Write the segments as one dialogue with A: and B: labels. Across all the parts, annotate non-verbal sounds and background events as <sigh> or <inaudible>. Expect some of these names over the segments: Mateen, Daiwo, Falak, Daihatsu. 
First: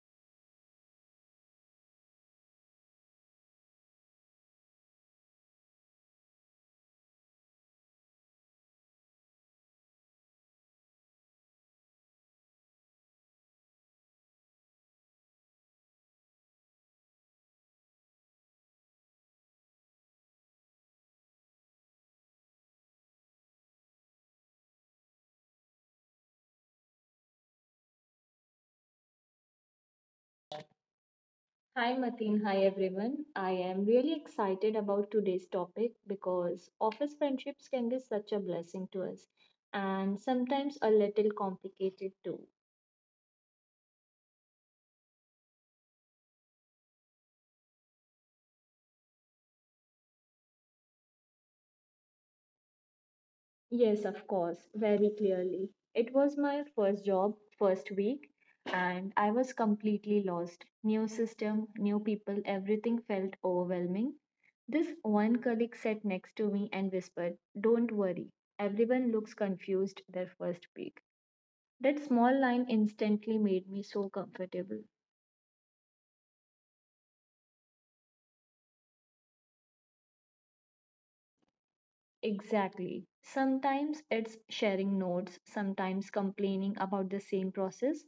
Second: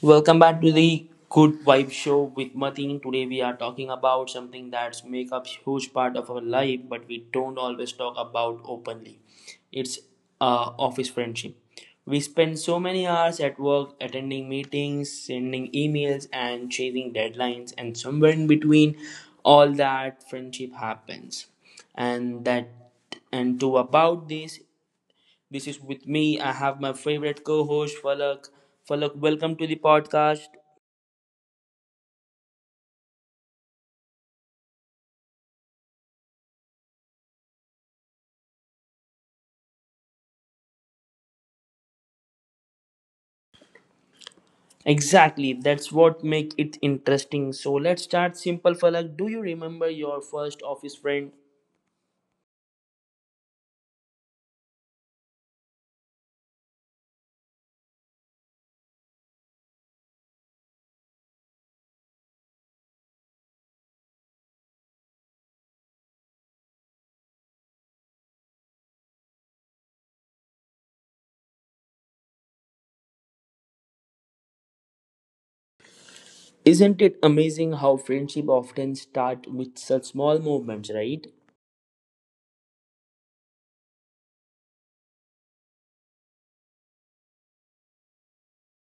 A: Welcome back to the Good Vibe Show with Mateen. Today we are talking about something that's make up huge part of our life, but we don't always talk about openly. It's office friendship. We spend so many hours at work, attending meetings, sending emails, and chasing deadlines, and somewhere in between, all that friendship happens. And that and to about this this is with me. I have my favorite co-host Falak. Falak, welcome to the podcast.
B: Hi Mateen, hi everyone. I am really excited about today's topic because office friendships can be such a blessing to us and sometimes a little complicated too.
A: Exactly, that's what make it interesting. So let's start simple, Falak. Do you remember your first office friend?
B: Yes, of course, very clearly. It was my first job, first week, and I was completely lost. New system, new people, everything felt overwhelming. This one colleague sat next to me and whispered, "Don't worry, everyone looks confused their first week." That small line instantly made me so comfortable.
A: Isn't it amazing how friendship often start with such small movements, right?
B: Exactly. Sometimes it's sharing notes, sometimes complaining about the same process,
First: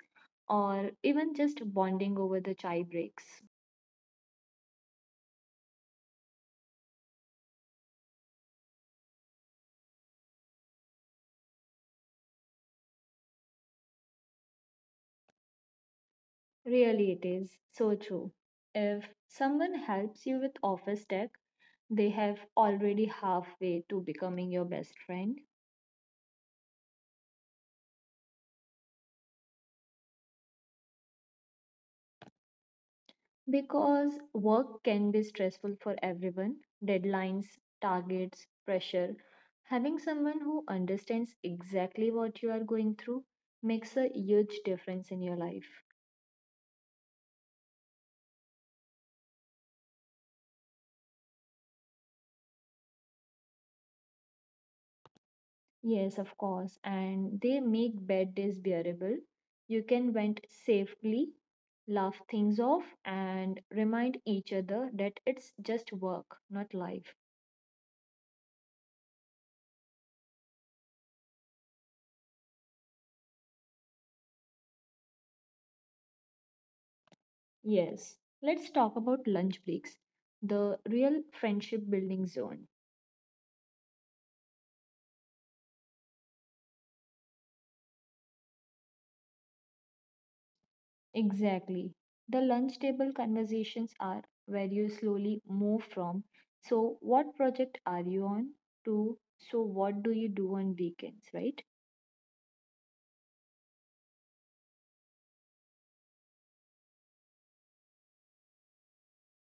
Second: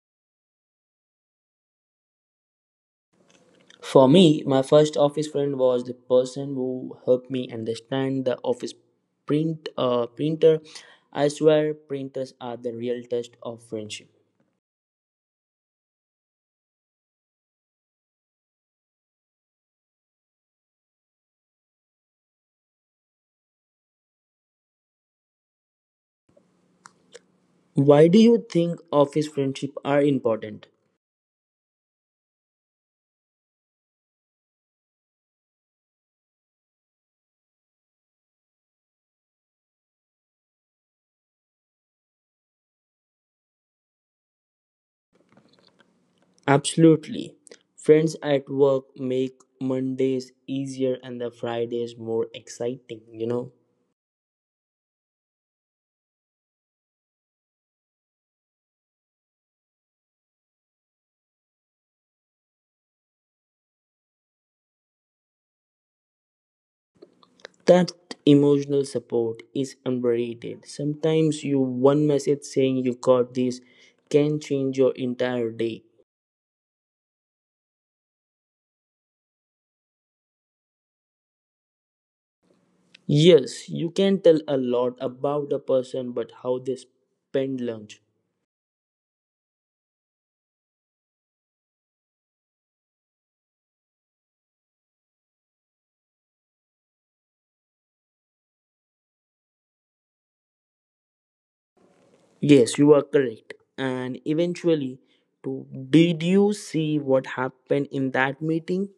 B: or even just bonding over the chai breaks.
A: For me, my first office friend was the person who helped me understand the office printer. I swear printers are the real test of friendship.
B: Really, it is so true. If someone helps you with office tech, they have already halfway to becoming your best friend.
A: Why do you think office friendships are important?
B: Because work can be stressful for everyone, deadlines, targets, pressure. Having someone who understands exactly what you are going through makes a huge difference in your life.
A: Absolutely. Friends at work make Mondays easier and the Fridays more exciting, you know?
B: Yes, of course, and they make bad days bearable. You can vent safely, laugh things off, and remind each other that it's just work, not life.
A: That emotional support is underrated. Sometimes you one message saying you got this can change your entire day.
B: Yes, let's talk about lunch breaks, the real friendship building zone.
A: Yes, you can tell a lot about a person but how they spend lunch.
B: Exactly. The lunch table conversations are where you slowly move from, so what project are you on, to, so what do you do on weekends, right?
A: Yes, you are correct. And eventually, to, did you see what happened in that meeting?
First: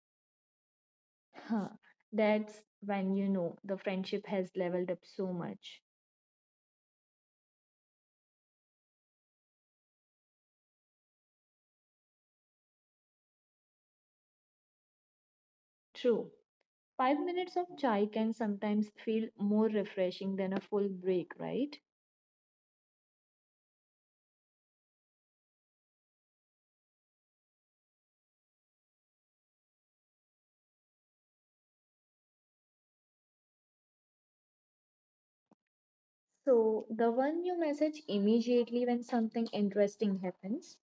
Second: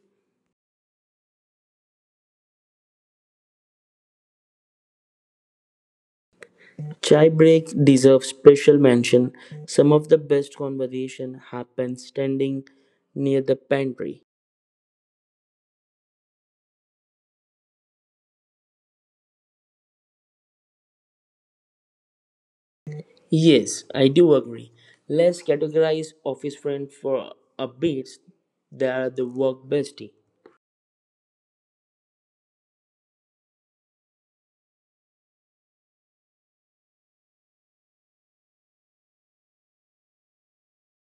B: Huh. That's when you know the friendship has leveled up so much.
A: Chai break deserves special mention. Some of the best conversation happened standing near the pantry.
B: True. 5 minutes of chai can sometimes feel more refreshing than a full break, right?
A: Yes, I do agree. Let's categorize office friend for a bit. They are the work bestie.
B: So, the one you message immediately when something interesting happens.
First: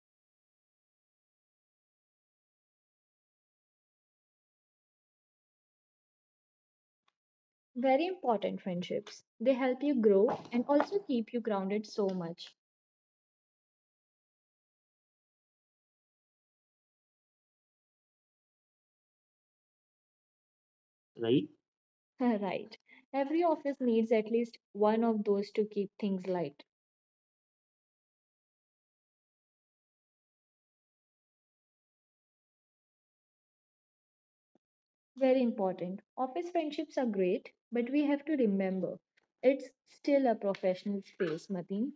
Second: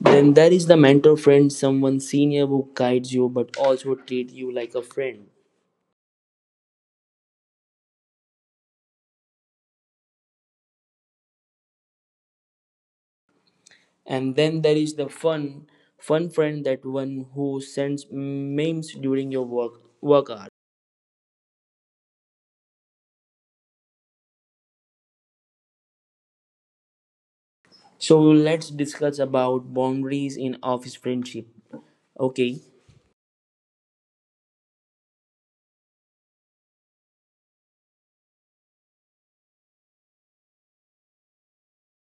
A: Then there is the mentor friend, someone senior who guides you but also treats you like a friend.
B: Very important friendships. They help you grow and also keep you grounded so much.
A: And then there is the fun friend, that one who sends memes during your work hour.
B: <laughs> Right. Every office needs at least one of those to keep things light.
A: So let's discuss about boundaries in office friendship. Okay,
B: Very important. Office friendships are great, but we have to remember it's still a professional space, Mateen.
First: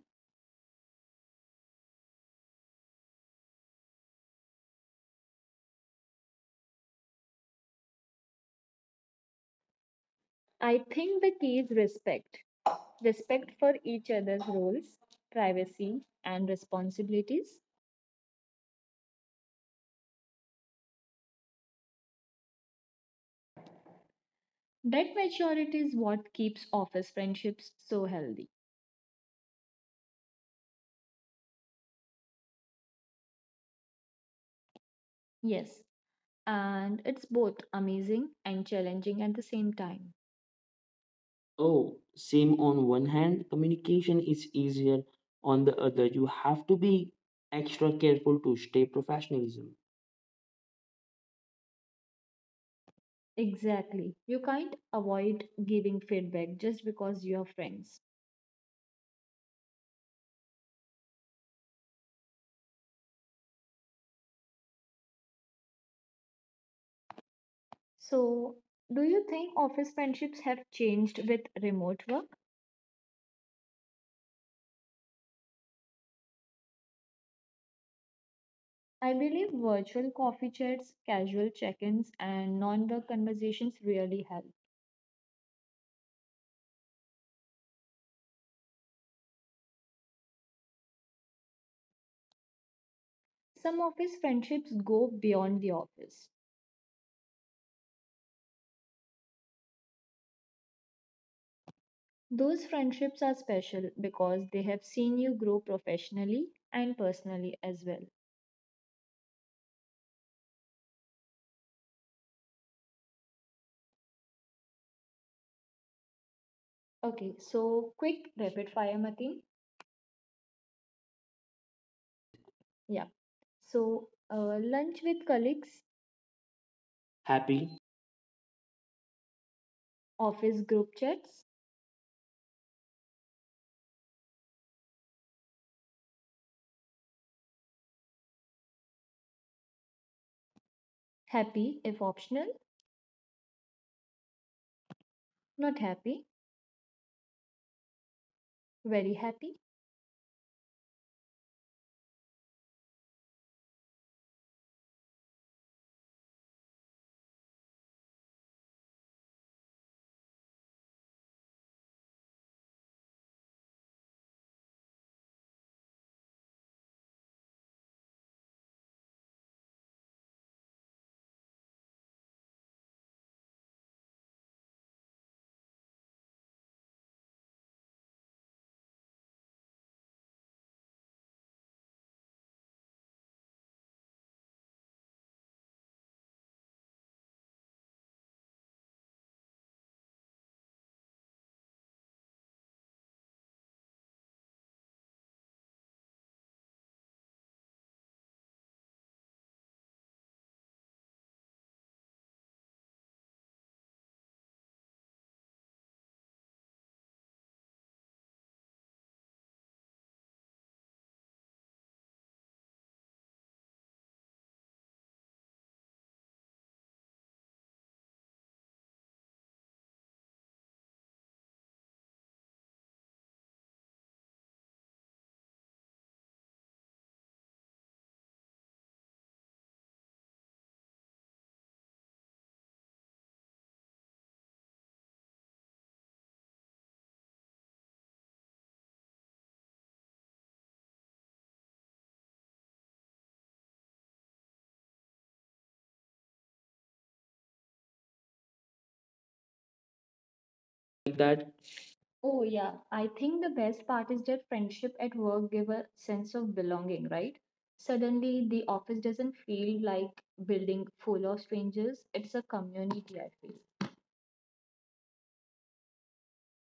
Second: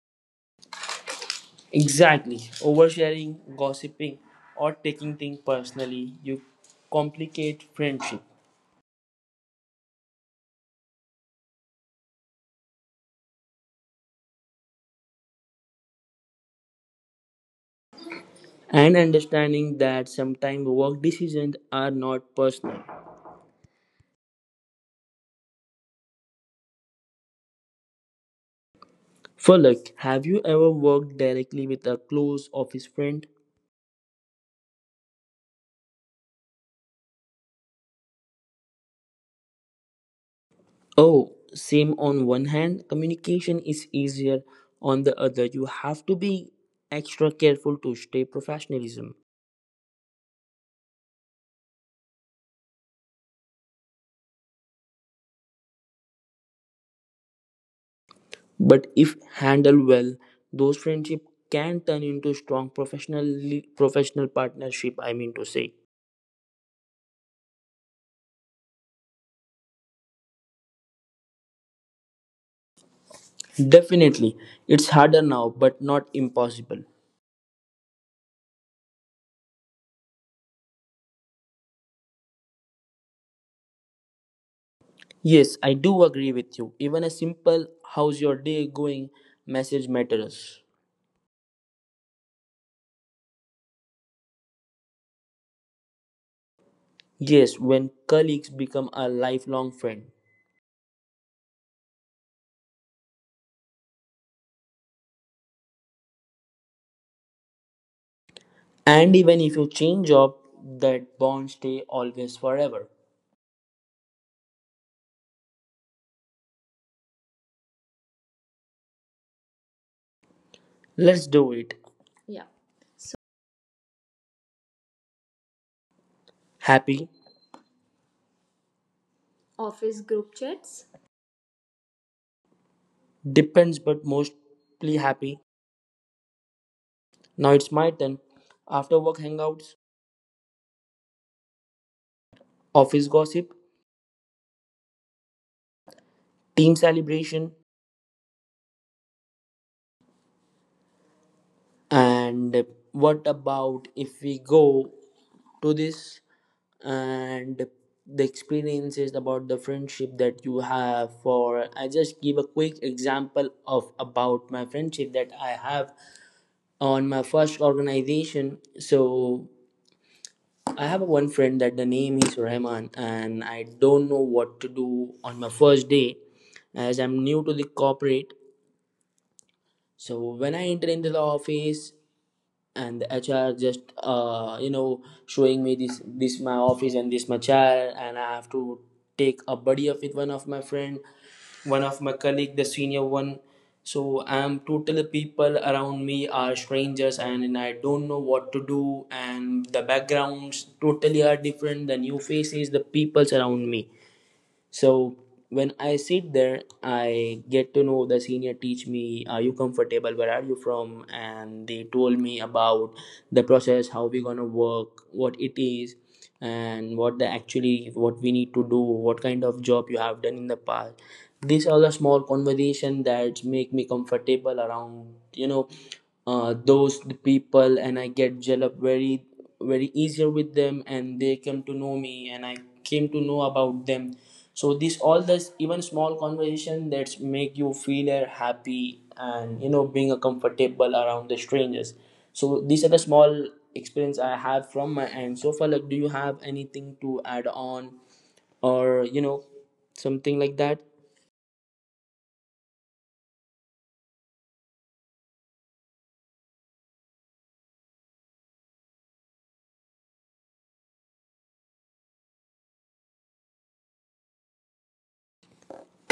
A: exactly. Oversharing, gossiping, or taking things personally, you complicate friendship.
B: I think the key is respect. Respect for each other's roles, privacy, and responsibilities.
A: And understanding that sometimes work decisions are not personal.
B: That maturity is what keeps office friendships so healthy.
A: For luck, have you ever worked directly with a close office friend?
B: Yes, and it's both amazing and challenging at the same time.
A: Oh,
B: Oh,
A: same on
B: same.
A: one
B: On one
A: hand,
B: hand,
A: communication is
B: communication is
A: easier.
B: easier.
A: On the
B: On
A: other,
B: the
A: you
B: other, you
A: have to
B: have to
A: be
B: be
A: extra
B: extra
A: careful to
B: careful to
A: stay
B: stay
A: professionalism.
B: professionalism. Exactly. You can't avoid giving feedback just because you're friends.
A: But if handled well, those friendship can turn into strong professional partnership, I mean to say.
B: So, do you think office friendships have changed with remote work?
A: Definitely, it's harder now, but not impossible.
B: I believe virtual coffee chats, casual check ins, and non work conversations really help.
A: Yes, I do agree with you. Even a simple how's your day going message matters.
B: Some office friendships go beyond the office.
A: Yes, when colleagues become a lifelong friend.
B: Those friendships are special because they have seen you grow professionally and personally as well.
A: And even if you change job, that bond stay always forever.
B: Okay, so quick rapid fire, Matin.
A: Let's do it.
B: Yeah. So, lunch with colleagues.
A: Happy
B: Happy, office group chats,
A: depends, but mostly happy. Now it's my turn. After work hangouts,
B: happy if optional,
A: office gossip,
B: not happy,
A: team celebration,
B: very happy.
A: and what about if we go to this and the experiences about the friendship that you have? For I just give a quick example of about my friendship that I have on my first organization. So I have one friend that the name is Rahman and I don't know what to do on my first day as I'm new to the corporate. So when I enter into the office and the HR just you know, showing me this, this my office and this my chair, and I have to take a buddy up with one of my friend, one of my colleague, the senior one. So I'm totally, people around me are strangers and I don't know what to do, and the backgrounds totally are different, the new faces, the peoples around me. So when I sit there, I get to know the senior teach me, are you comfortable? Where are you from? And they told me about the process, how we gonna work, what it is, and what the actually what we need to do, what kind of job you have done in the past. These are the small conversation that make me comfortable around, you know, those people, and I get gel up very easier with them, and they come to know me, and I came to know about them. So this all this, even small conversation that make you feel happy and you know, being a comfortable around the strangers. So these are the small experience I have from my end so far. Like, do you have anything to add on, or you know, something like
B: Like
A: that?
B: that. Oh, yeah. I think the best part is that friendship at work give a sense of belonging, right? Suddenly, the office doesn't feel like building full of strangers. It's a community, I feel.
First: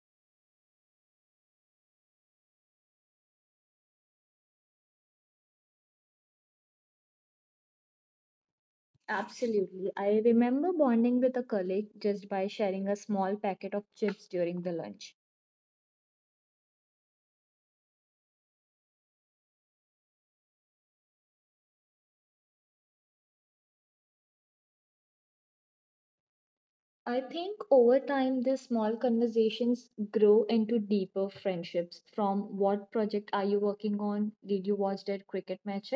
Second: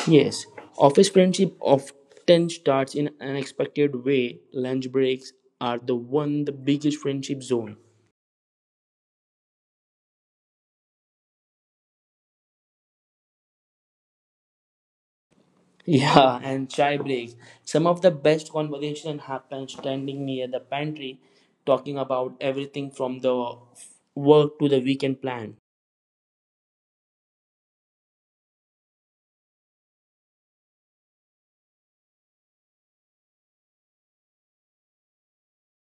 A: Yes, office friendship often starts in an unexpected way. Lunch breaks are the one the biggest friendship zone.
B: Absolutely. I remember bonding with a colleague just by sharing a small packet of chips during the lunch.
A: Yeah, and chai breaks. Some of the best conversation happen standing near the pantry, talking about everything from the work to the weekend plan.
B: I think over time, these small conversations grow into deeper friendships. From what project are you working on? Did you watch that cricket match?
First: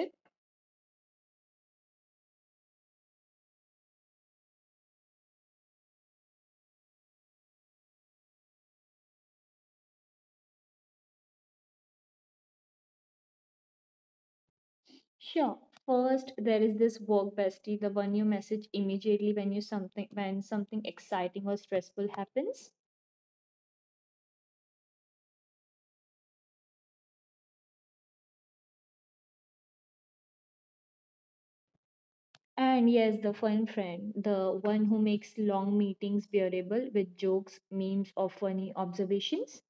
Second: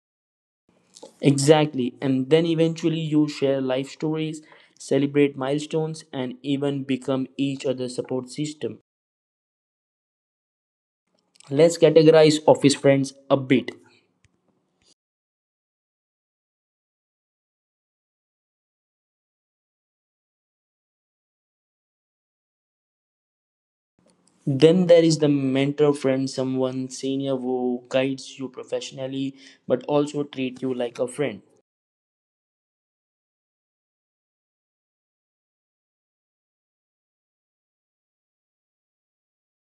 A: Exactly, and then eventually you share life stories, celebrate milestones, and even become each other's support system. Let's categorize office friends a bit.
B: Sure. First, there is this work bestie, the one you message immediately when you something when something exciting or stressful happens.
A: Then there is the mentor friend, someone senior who guides you professionally but also treat you like a friend.
B: And yes, the fun friend, the one who makes long meetings bearable with jokes, memes, or funny observations.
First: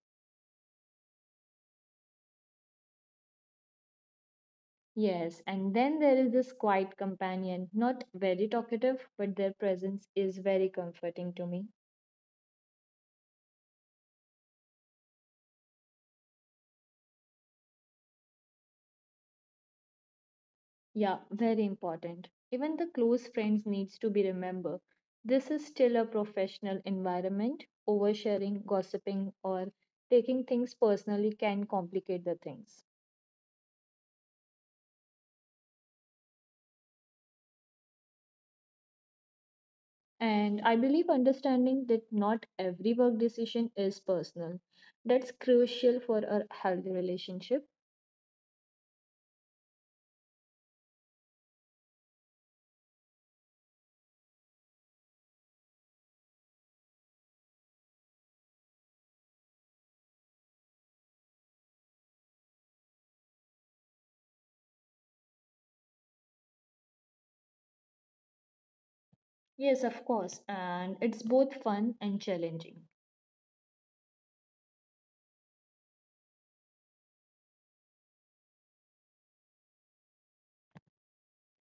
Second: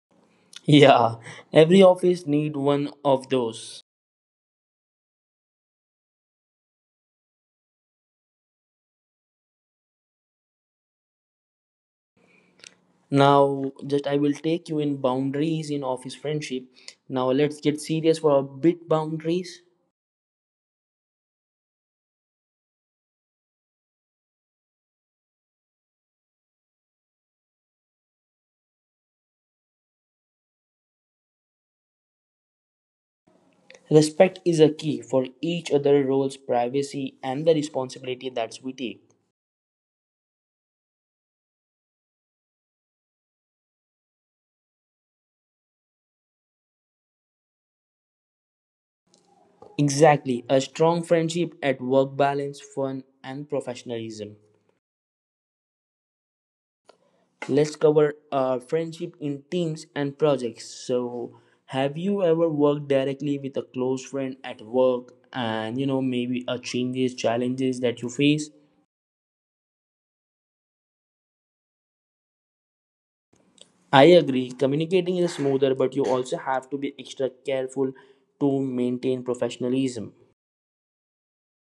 A: Yeah, every office need one of those.
B: Yes, and then there is this quiet companion, not very talkative, but their presence is very comforting to me.
A: Now, just I will take you in boundaries in office friendship. Now let's get serious for a bit boundaries.
B: Yeah, very important. Even the close friends needs to be remembered. This is still a professional environment. Oversharing, gossiping, or taking things personally can complicate the things.
A: Respect is a key for each other roles, privacy and the responsibility that we take.
B: And I believe understanding that not every work decision is personal. That's crucial for a healthy relationship.
A: Exactly, a strong friendship at work balance, fun and professionalism. Let's cover friendship in teams and projects. So, have you ever worked directly with a close friend at work, and you know, maybe a changes challenges that you face?
B: Yes, of course. And it's both fun and challenging.
A: I agree, communicating is smoother, but you also have to be extra careful to maintain professionalism.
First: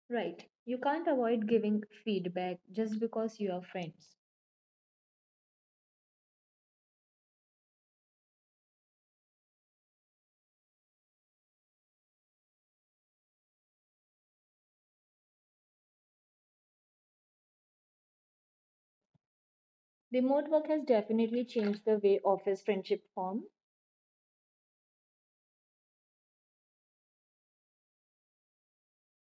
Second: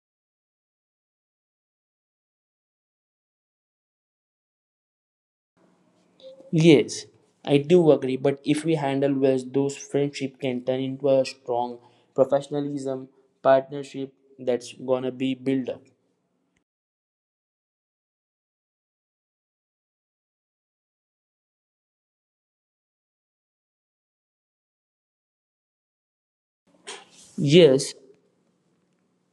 B: Right. You can't avoid giving feedback just because you are friends.
A: Yes, I do agree, but if we handle well, those friendship can turn into a strong professionalism partnership that's gonna be built up.
B: Remote work has definitely changed the way office friendship form.
A: Yes,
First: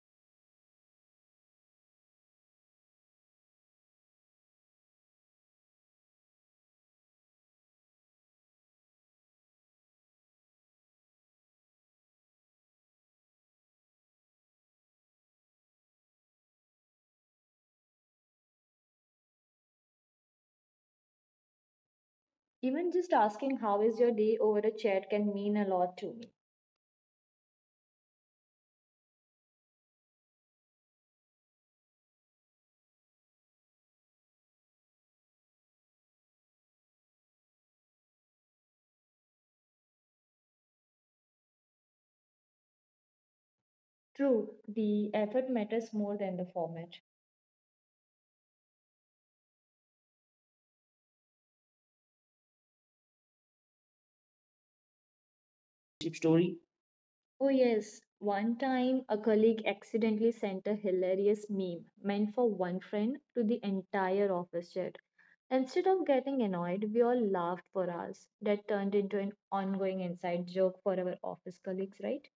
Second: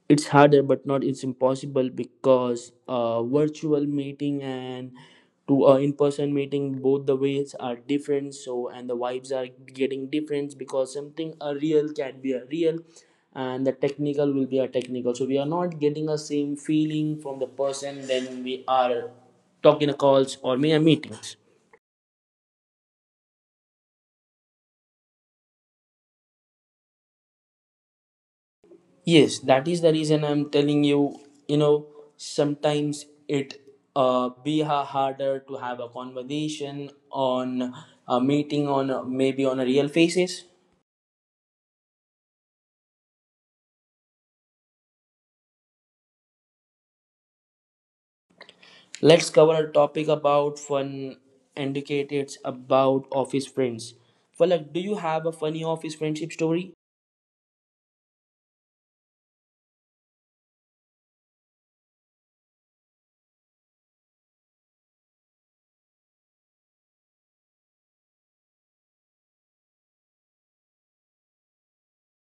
A: it's harder but not it's impossible, because virtual meeting and to in-person meeting, both the ways are different. So and the vibes are getting different, because something a real can be a real and the technical will be a technical, so we are not getting a same feeling from the person when we are talking to calls or mere meetings.
B: Even just asking how is your day over a chat can mean a lot to me.
A: Yes, that is the reason I'm telling you, you know, sometimes it harder to have a conversation on a meeting, on a, maybe on a real faces.
B: True, the effort matters more than the format.
A: Let's cover a topic about fun indicators about office friends. Falak, do you have a funny office
B: Friendship
A: friendship
B: story.
A: story?
B: Oh yes, one time a colleague accidentally sent a hilarious meme meant for one friend to the entire office chat. Instead of getting annoyed, we all laughed for hours. That turned into an ongoing inside joke for our office colleagues, right?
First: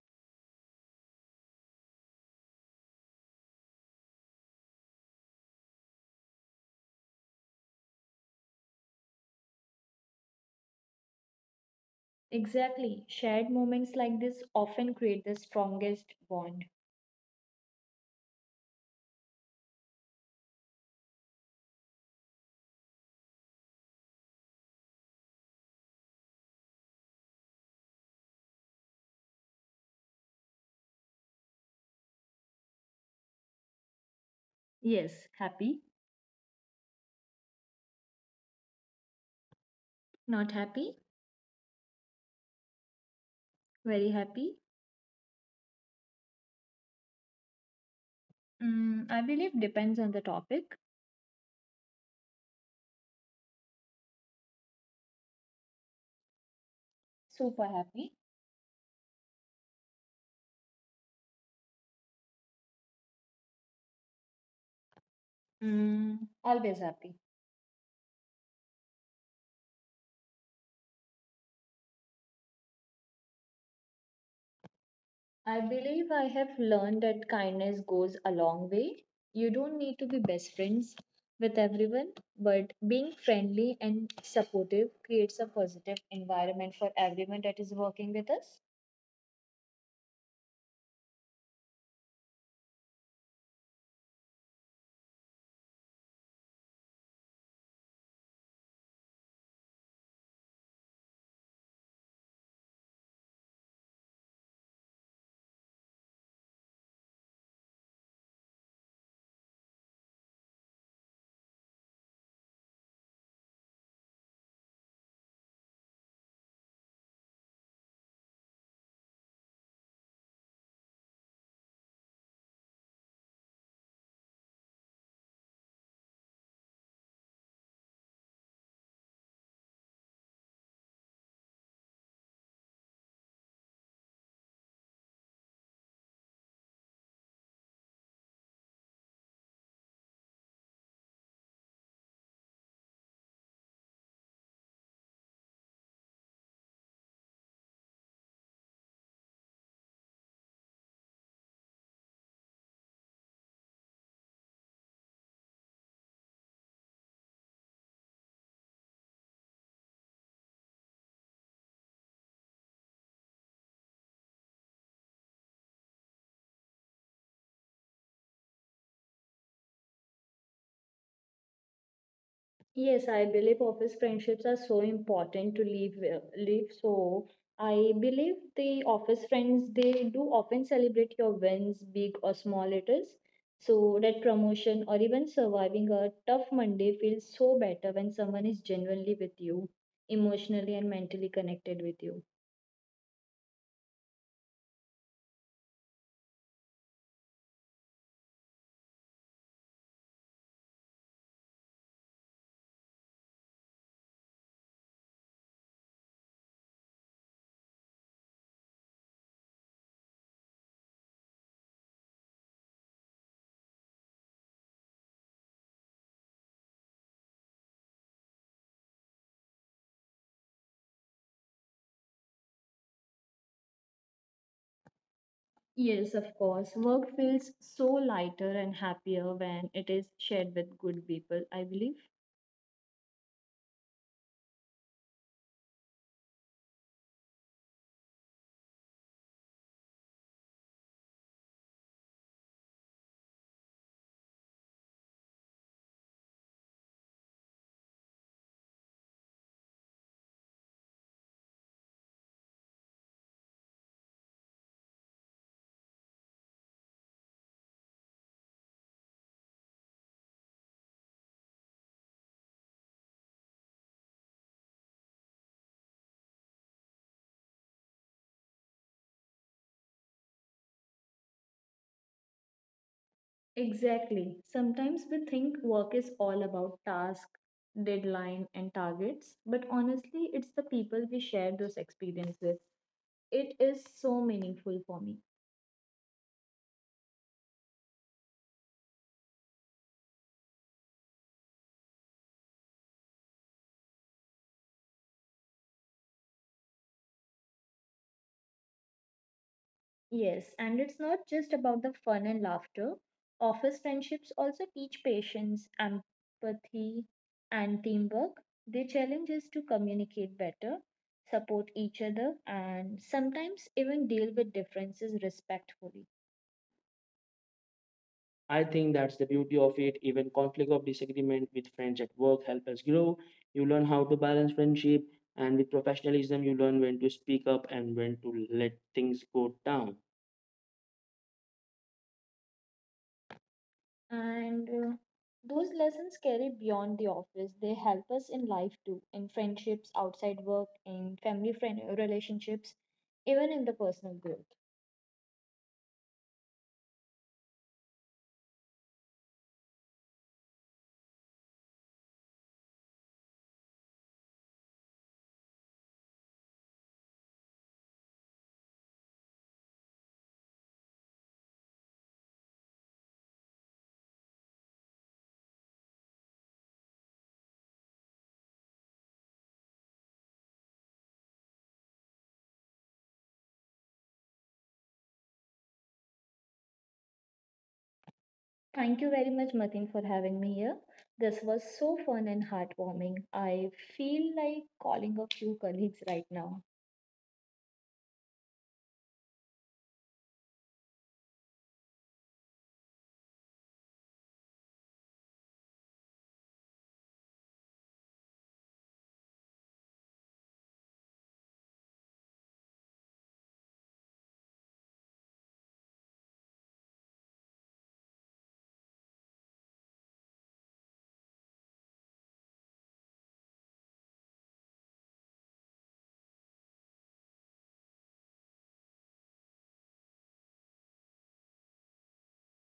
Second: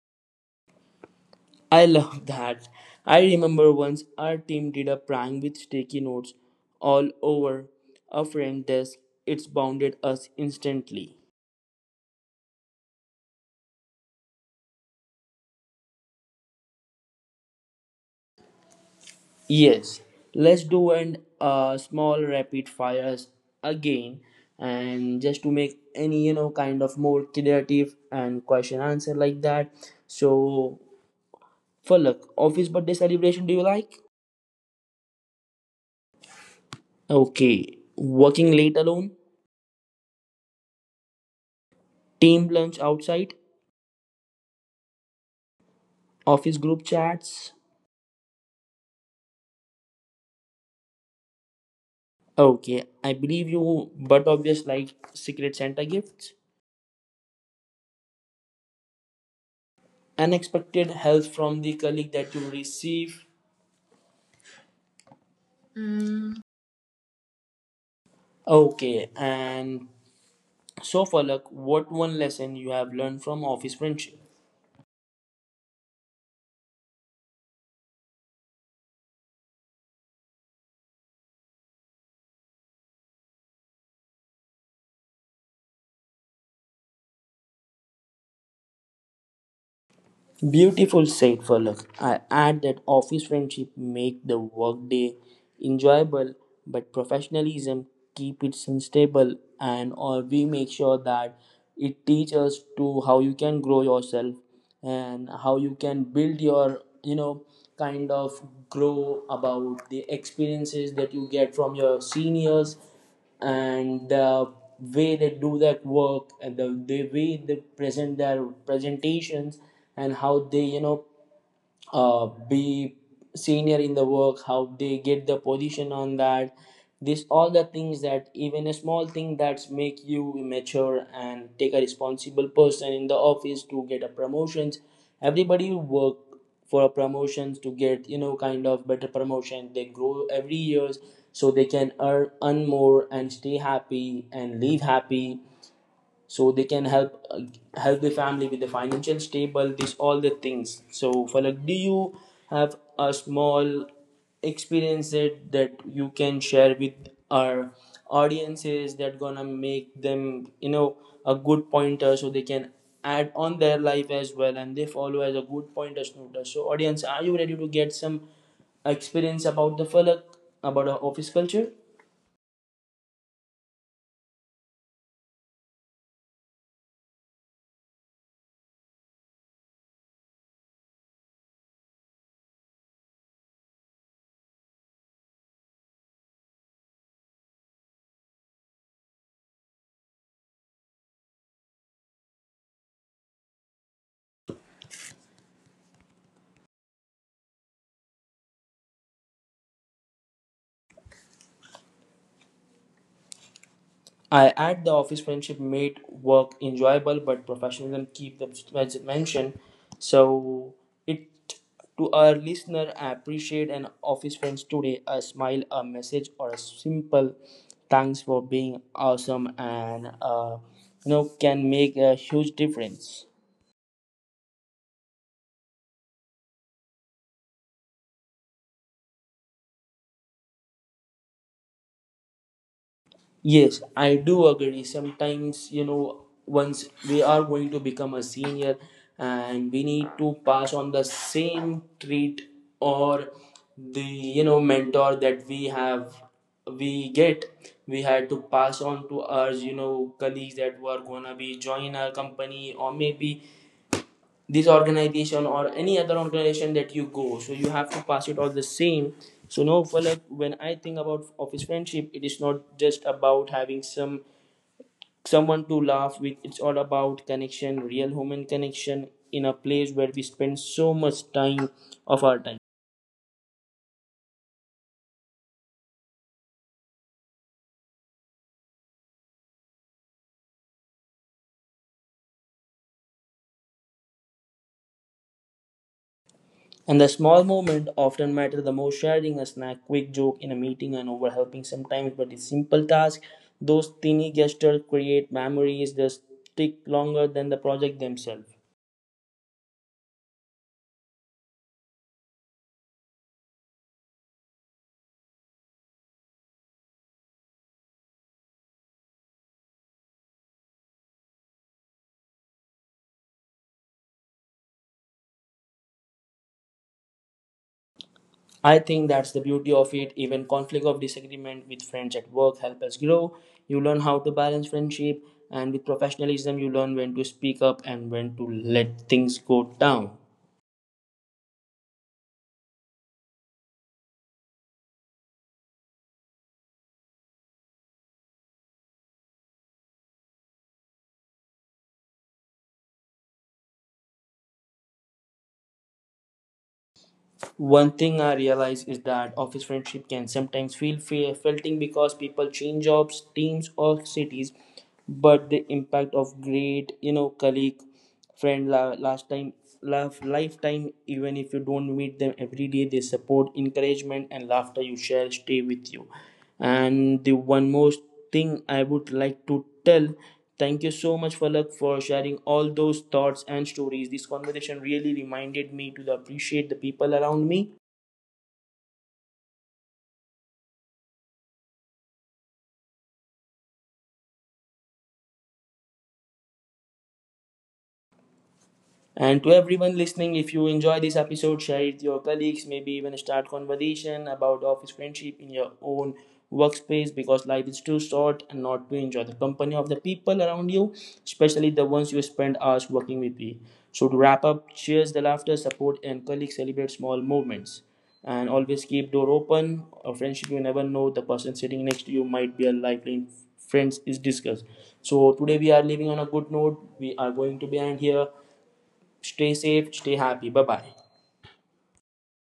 A: I love <laughs> that. I remember once our team did a prank with sticky notes all over a friend's desk. It's bounded us instantly.
B: Exactly. Shared moments like this often create the strongest bond.
A: Yes, let's do an small rapid fires again, and just to make any, you know, kind of more creative and question answer like that. So, Falak, office birthday celebration do you like?
B: Yes, happy,
A: Okay, working late alone,
B: not happy,
A: team lunch outside,
B: very happy.
A: office group chats.
B: Mm, I believe depends on the topic.
A: Okay, I believe you, but obvious like secret Santa gifts,
B: Super happy.
A: unexpected help from the colleague that you receive.
B: Mm, always happy.
A: Okay, and so, Falak, what one lesson you have learned from office friendship?
B: I believe I have learned that kindness goes a long way. You don't need to be best friends with everyone, but being friendly and supportive creates a positive environment for everyone that is working with us.
A: Beautiful said, Falak. I add that office friendship make the workday enjoyable, but professionalism keep it sustainable, and or we make sure that it teach us to how you can grow yourself, and how you can build your, you know, kind of grow about the experiences that you get from your seniors, and the way they do their work, and the way they present their presentations, and how they, you know, be senior in the work, how they get the position on that. This all the things, that even a small thing that's make you mature and take a responsible person in the office to get a promotions. Everybody work for promotions to get, you know, kind of better promotion, they grow every years, so they can earn more and stay happy and live happy, so they can help help the family with the financial stable, this all the things. So Falak, do you have a small experience it that you can share with our audiences that gonna make them, you know, a good pointer, so they can add on their life as well, and they follow as a good pointer snooter. So audience, are you ready to get some experience about the Falak, about our office culture?
B: Yes, I believe office friendships are so important to live. So I believe the office friends they do often celebrate your wins, big or small it is. So that promotion or even surviving a tough Monday feels so better when someone is genuinely with you, emotionally and mentally connected with you.
A: I at the office friendship made work enjoyable, but professionalism keep the as mentioned. So it to our listener, I appreciate an office friends today. A smile, a message, or a simple thanks for being awesome, and you know, can make a huge difference.
B: Yes, of course. Work feels so lighter and happier when it is shared with good people, I believe.
A: Yes, I do agree. Sometimes, you know, once we are going to become a senior, and we need to pass on the same treat, or the, you know, mentor that we have, we get, we had to pass on to our, you know, colleagues that were gonna be join our company, or maybe this organization or any other organization that you go, so you have to pass it all the same. So no, for like, when I think about office friendship, it is not just about having some someone to laugh with. It's all about connection, real human connection in a place where we spend so much time of our time.
B: Exactly. Sometimes we think work is all about task, deadline, and targets, but honestly, it's the people we share those experiences with. It is so meaningful for me.
A: And the small moment often matter the most, sharing a snack, quick joke in a meeting, and over helping sometimes, but it's simple task. Those tiny gestures create memories that stick longer than the project themselves.
B: Yes, and it's not just about the fun and laughter. Office friendships also teach patience, empathy, and teamwork. They challenge us to communicate better, support each other, and sometimes even deal with differences respectfully. I think
A: I
B: that's the
A: think
B: beauty
A: that's the
B: of it.
A: beauty of
B: Even
A: it.
B: conflict
A: Even
B: of
A: conflict of
B: disagreement with
A: disagreement
B: friends at
A: with
B: work
A: friends at
B: help us
A: work help
B: grow.
A: us
B: You
A: grow.
B: learn how
A: You
B: to
A: learn how
B: balance
A: to balance
B: friendship,
A: friendship,
B: and with
A: and with
B: professionalism, you learn
A: professionalism,
B: when
A: you
B: to
A: learn when
B: speak
A: to
B: up
A: speak
B: and
A: up
B: when
A: and
B: to
A: when
B: let
A: to
B: things
A: let
B: go
A: things go
B: down.
A: down.
B: And those lessons carry beyond the office. They help us in life too, in friendships outside work, in family friend relationships, even in the personal growth.
A: One thing I realize is that office friendship can sometimes feel felting, because people change jobs, teams, or cities, but the impact of great, you know, colleague, friend, last time, love, lifetime, even if you don't meet them every day, their support, encouragement, and laughter you share stay with you. And the one more thing I would like to tell, thank you so much, Falak, for sharing all those thoughts and stories. This conversation really reminded me to appreciate the people around me.
B: Thank you very much, Matin, for having me here. This was so fun and heartwarming. I feel like calling a few colleagues right now.
A: And to everyone listening, if you enjoy this episode, share it with your colleagues, maybe even start conversation about office friendship in your own workspace, because life is too short and not to enjoy the company of the people around you, especially the ones you spend hours working with. You. So to wrap up, cheers the laughter, support and colleagues celebrate small movements. And always keep door open. A friendship, you never know, the person sitting next to you might be a lifeline friends is discussed. So today we are leaving on a good note. We are going to be end here. Stay safe, stay happy. Bye bye.